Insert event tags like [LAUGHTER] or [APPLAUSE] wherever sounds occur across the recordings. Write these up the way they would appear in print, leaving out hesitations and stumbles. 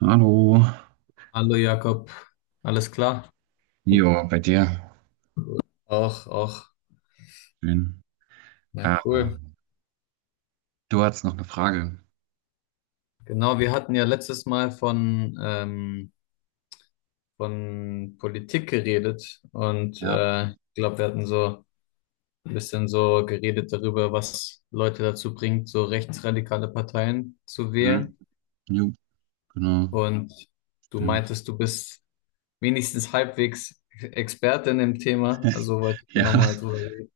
Hallo. Hallo Jakob, alles klar? Jo, bei dir. Auch, auch. Schön. Na Ah, cool. du hattest noch eine Frage. Genau, wir hatten ja letztes Mal von von Politik geredet und Ja. äh, ich glaube, wir hatten so ein bisschen so geredet darüber, was Leute dazu bringt, so rechtsradikale Parteien zu Hm. wählen. Jo, genau. Und du Stimmt. meintest, du bist wenigstens halbwegs Experte in dem Thema, also wollte ich da Ja, nochmal [LAUGHS] drüber reden.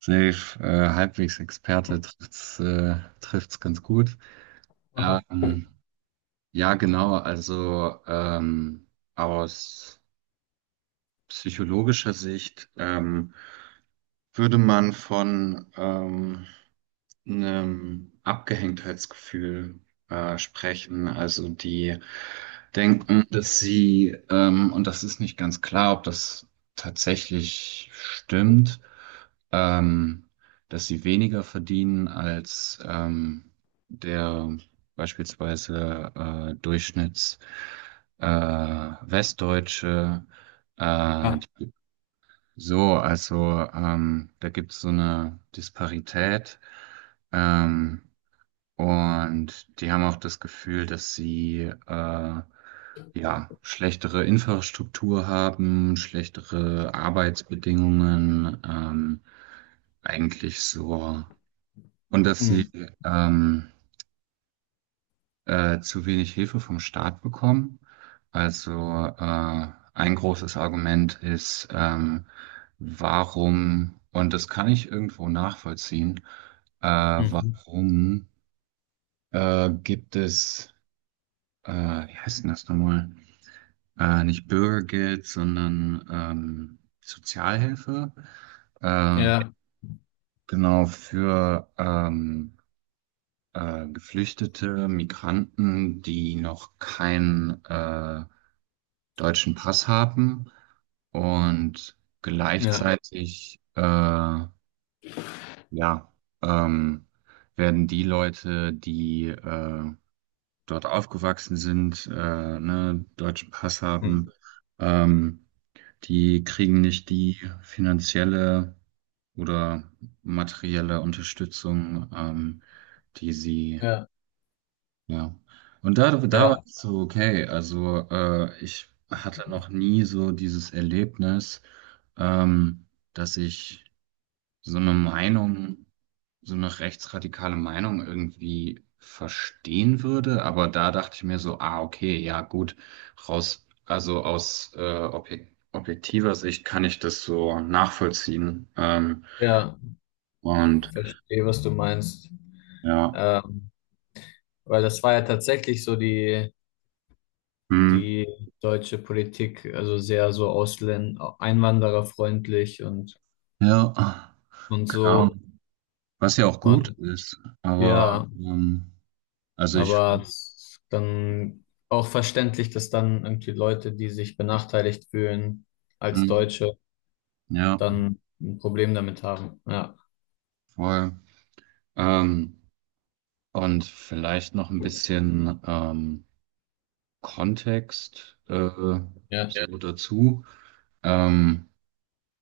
safe. Halbwegs Experte trifft's ganz gut. [LAUGHS] Ähm, ja, genau. Also aus psychologischer Sicht würde man von einem Abgehängtheitsgefühl sprechen. Also die denken, dass sie, und das ist nicht ganz klar, ob das tatsächlich stimmt, ähm, dass sie weniger verdienen als der beispielsweise Durchschnitts Westdeutsche, äh, Ja. so, also da gibt es so eine Disparität, ähm, und die haben auch das Gefühl, dass sie ja schlechtere Infrastruktur haben, schlechtere Arbeitsbedingungen, eigentlich so, und dass Hm. sie ähm, zu wenig Hilfe vom Staat bekommen. Also äh, ein großes Argument ist, warum, und das kann ich irgendwo nachvollziehen, Mhm. warum gibt es, wie heißt denn das nochmal? Nicht Bürgergeld, sondern Sozialhilfe. Äh, Ja. genau für Geflüchtete, Migranten, die noch kein deutschen Pass haben, und Ja. gleichzeitig ja, ähm, werden die Leute, die dort aufgewachsen sind, ne, deutschen Pass Hm. haben, ähm, die kriegen nicht die finanzielle oder materielle Unterstützung, die sie. Ja. Ja. Und da, da war Ja. ich so, okay, also ich hatte noch nie so dieses Erlebnis, ähm, dass ich so eine Meinung, so eine rechtsradikale Meinung irgendwie verstehen würde. Aber da dachte ich mir so, ah, okay, ja, gut, raus, also aus objektiver Sicht kann ich das so nachvollziehen. Ja, Und verstehe, was du meinst. ja, Ähm, Weil das war ja tatsächlich so hm, die deutsche Politik, also sehr so Ausländer, einwandererfreundlich ja, und genau. so. Was ja auch gut Und ist, aber ja, also ich aber finde, es ist dann auch verständlich, dass dann irgendwie Leute, die sich benachteiligt fühlen als mhm, Deutsche, ja, dann ein Problem damit haben. Ja. voll. Ähm, und vielleicht noch ein bisschen Kontext Ja. ja, so dazu. Ähm,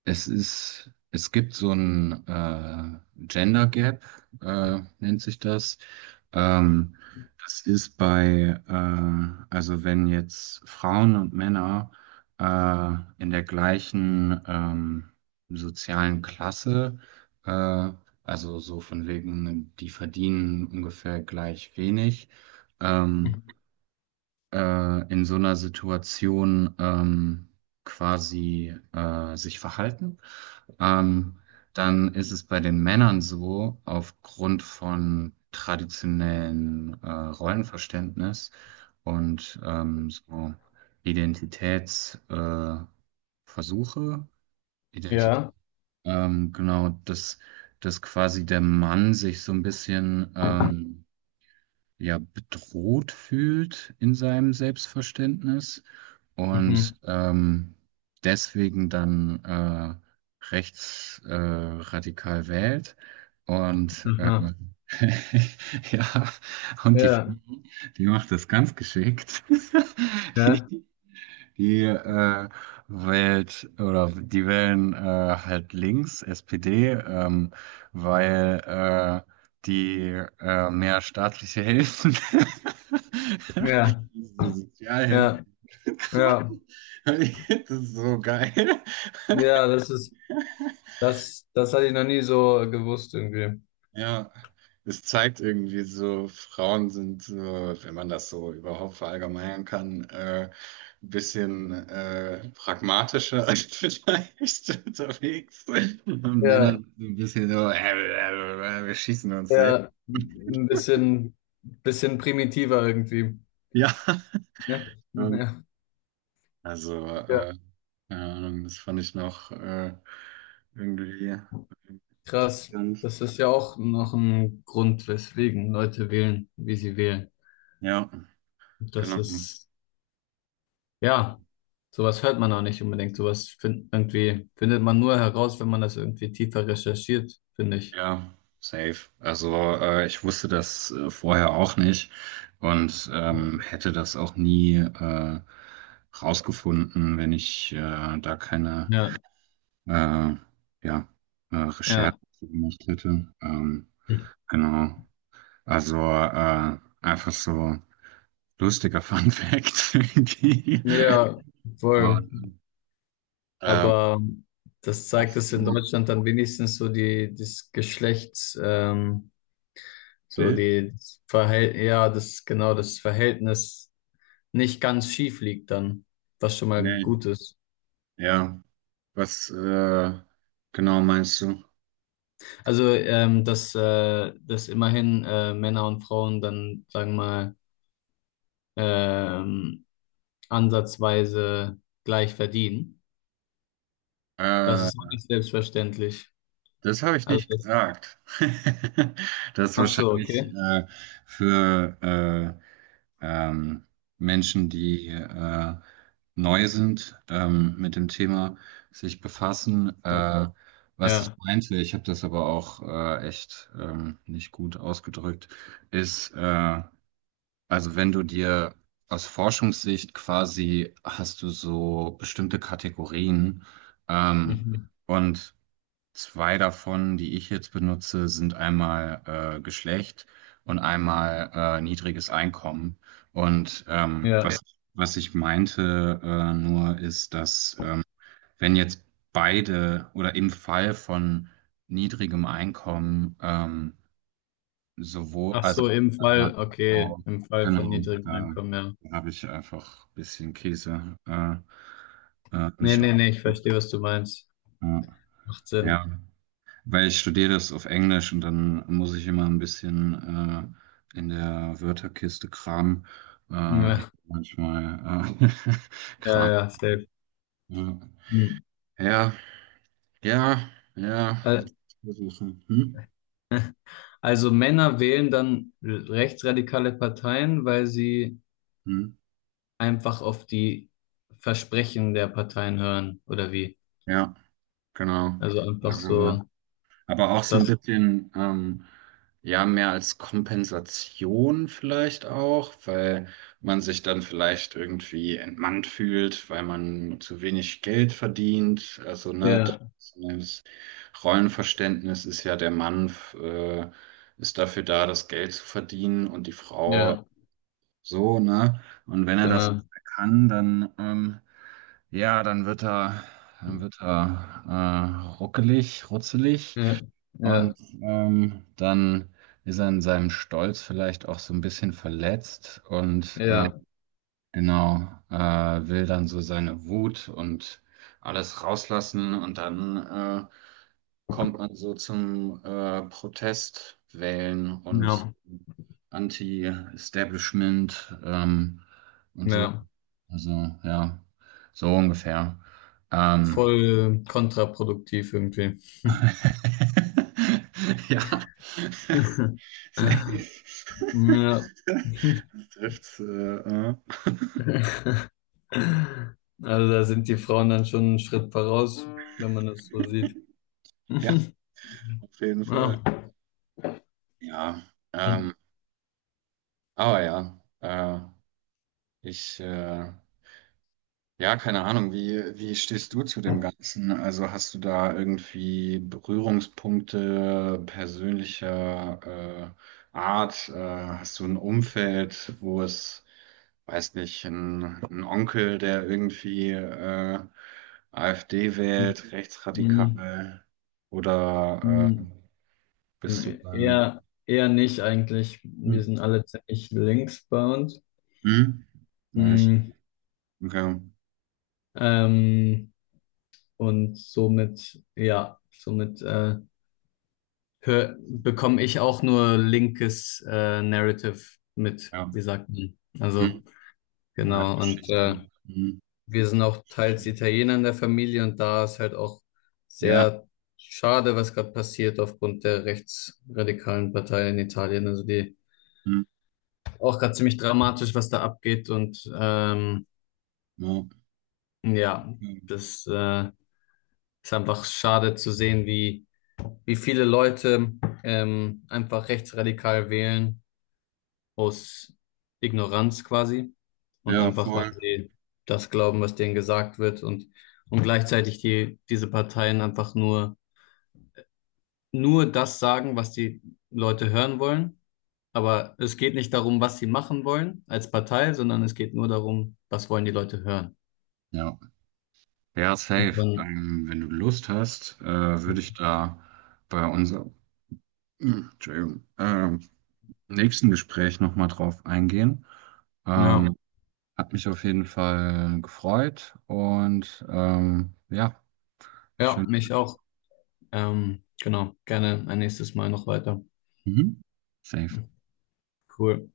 es gibt so ein Gender Gap, nennt sich das. Ähm, Das ist bei, also wenn jetzt Frauen und Männer äh, in der gleichen sozialen Klasse, äh, also so von wegen, die verdienen ungefähr gleich wenig, ähm, Mhm. In so einer Situation quasi sich verhalten. Ähm, Dann ist es bei den Männern so, aufgrund von traditionellen Rollenverständnis und so Identitätsversuche, Versuche, Identität, Ja. Genau, dass quasi der Mann sich so ein bisschen ja bedroht fühlt in seinem Selbstverständnis Mhm. und deswegen dann rechts radikal wählt. Und Aha. [LAUGHS] ja, und die Frau, Ja. die macht das ganz geschickt. [LAUGHS] Ja. Die, die äh, wählt oder die wählen halt links, SPD, weil äh, die mehr staatliche Hilfen, Ja. [LAUGHS] diese Sozialhilfen, Ja. Ja. [LAUGHS] das ist so geil. Ja, das ist das hatte ich noch nie so gewusst irgendwie. Ja, es zeigt irgendwie so, Frauen sind so, wenn man das so überhaupt verallgemeinern kann, ein bisschen pragmatischer als [LAUGHS] vielleicht unterwegs. Und Männer Ja, sind so ein bisschen so, wir schießen uns selbst. ja, [LAUGHS] ein bisschen primitiver irgendwie. Ja, Ja, und ja, also, ja. Keine Ahnung, das fand ich noch irgendwie Krass. interessant. Das ist ja auch noch ein Grund, weswegen Leute wählen, wie sie wählen. Ja, Das genau. ist, ja, sowas hört man auch nicht unbedingt. Irgendwie findet man nur heraus, wenn man das irgendwie tiefer recherchiert, finde ich. Ja, safe. Also ich wusste das vorher auch nicht, und hätte das auch nie rausgefunden, wenn ich da keine Ja, äh, ja, Recherche ja. zu gemacht hätte. Genau. Also einfach so lustiger Fun Fact [LAUGHS] irgendwie. Ja, voll. Und, ähm, Aber das zeigt, hast dass in du ein Deutschland dann wenigstens so Bild? die das Verhält ja, das genau das Verhältnis nicht ganz schief liegt dann, was schon mal Nee. gut ist. Ja. Was genau meinst du? Also dass immerhin Männer und Frauen dann sagen wir mal ähm, ansatzweise gleich verdienen, das Äh, ist auch nicht selbstverständlich. Das habe ich Also nicht gesagt. [LAUGHS] Das ist ach so, wahrscheinlich okay, für ähm, Menschen, die neu sind, mit dem Thema sich befassen. Was ich ja, meinte, ich habe das aber auch echt nicht gut ausgedrückt, ist, also wenn du dir aus Forschungssicht quasi hast du so bestimmte Kategorien, ähm, mhm. und zwei davon, die ich jetzt benutze, sind einmal Geschlecht und einmal niedriges Einkommen. Und was, Ja. was ich meinte nur ist, dass wenn jetzt beide oder im Fall von niedrigem Einkommen, sowohl, Ach also so, im Mann Fall, und okay, Frau, im Fall von genau, niedrigem da Einkommen, ja. habe ich einfach ein bisschen Käse Nee, mich auch. nee, nee, ich verstehe, was du meinst. Ja. Macht Sinn. Ja. Weil ich studiere das auf Englisch und dann muss ich immer ein bisschen in der Wörterkiste kramen. Ja, Manchmal [LAUGHS] ja, Kram. ja, safe. Ja, Hm. ja, ja, ja, Al- versuchen. Hm? Also Männer wählen dann rechtsradikale Parteien, weil sie Hm? einfach auf die Versprechen der Parteien hören, oder wie? Ja, genau. Also einfach Also, so, aber auch so ein das, bisschen, ja, mehr als Kompensation vielleicht auch, weil man sich dann vielleicht irgendwie entmannt fühlt, weil man zu wenig Geld verdient. Also, ne, ja, das Rollenverständnis ist ja, der Mann, äh, ist dafür da, das Geld zu verdienen, und die Frau ja, so, ne? Und wenn er das genau. kann, dann, ja, dann wird er ruckelig, rutzelig, Ja, und ja, dann ist er in seinem Stolz vielleicht auch so ein bisschen verletzt, und ja, genau äh, will dann so seine Wut und alles rauslassen, und dann kommt man so zum Protest wählen und ja, Anti-Establishment, und so. ja. Also, ja, so ungefähr. Ähm, Voll kontraproduktiv irgendwie. [LAUGHS] ja, [LAUGHS] safe. Ja. [LAUGHS] Das trifft's. Also da sind die Frauen dann schon einen Schritt voraus, wenn man das so sieht. Ja, [LAUGHS] auf jeden Fall. Ja. Ja, ähm, aber ja, ich ja, keine Ahnung, wie stehst du zu dem Ganzen? Also hast du da irgendwie Berührungspunkte persönlicher Art? Hast du ein Umfeld, wo es, weiß nicht, ein Onkel, der irgendwie AfD wählt, rechtsradikal? Oder bist du da? Eher, eher nicht eigentlich. Wir Hm. sind alle ziemlich links bei uns. Hm? Nice. Mm, Okay. Ähm, und somit, ja, somit bekomme ich auch nur linkes Narrative mit, Ja. wie sagt man. Also, Hm. Genau. Und Geschichte. Hm. wir sind auch teils Italiener in der Familie und da ist halt auch Ja. sehr schade, was gerade passiert aufgrund der rechtsradikalen Partei in Italien. Also die Hm. auch gerade ziemlich dramatisch, was da abgeht und Ja, ja, das ist einfach schade zu sehen, wie wie viele Leute einfach rechtsradikal wählen aus Ignoranz quasi und ja, einfach, Mhm. weil voll. sie das glauben, was denen gesagt wird und gleichzeitig diese Parteien nur das sagen, was die Leute hören wollen. Aber es geht nicht darum, was sie machen wollen als Partei, sondern es geht nur darum, was wollen die Leute hören. Ja, ja, Und safe. dann, Wenn du Lust hast, würde ich da bei unserem [CLEARS THROAT] Entschuldigung, nächsten Gespräch nochmal drauf eingehen. ja, Ähm, Hat mich auf jeden Fall gefreut, und ja, ja, schön. mich auch. Genau, gerne ein nächstes Mal noch weiter. Mhm. Safe. Cool.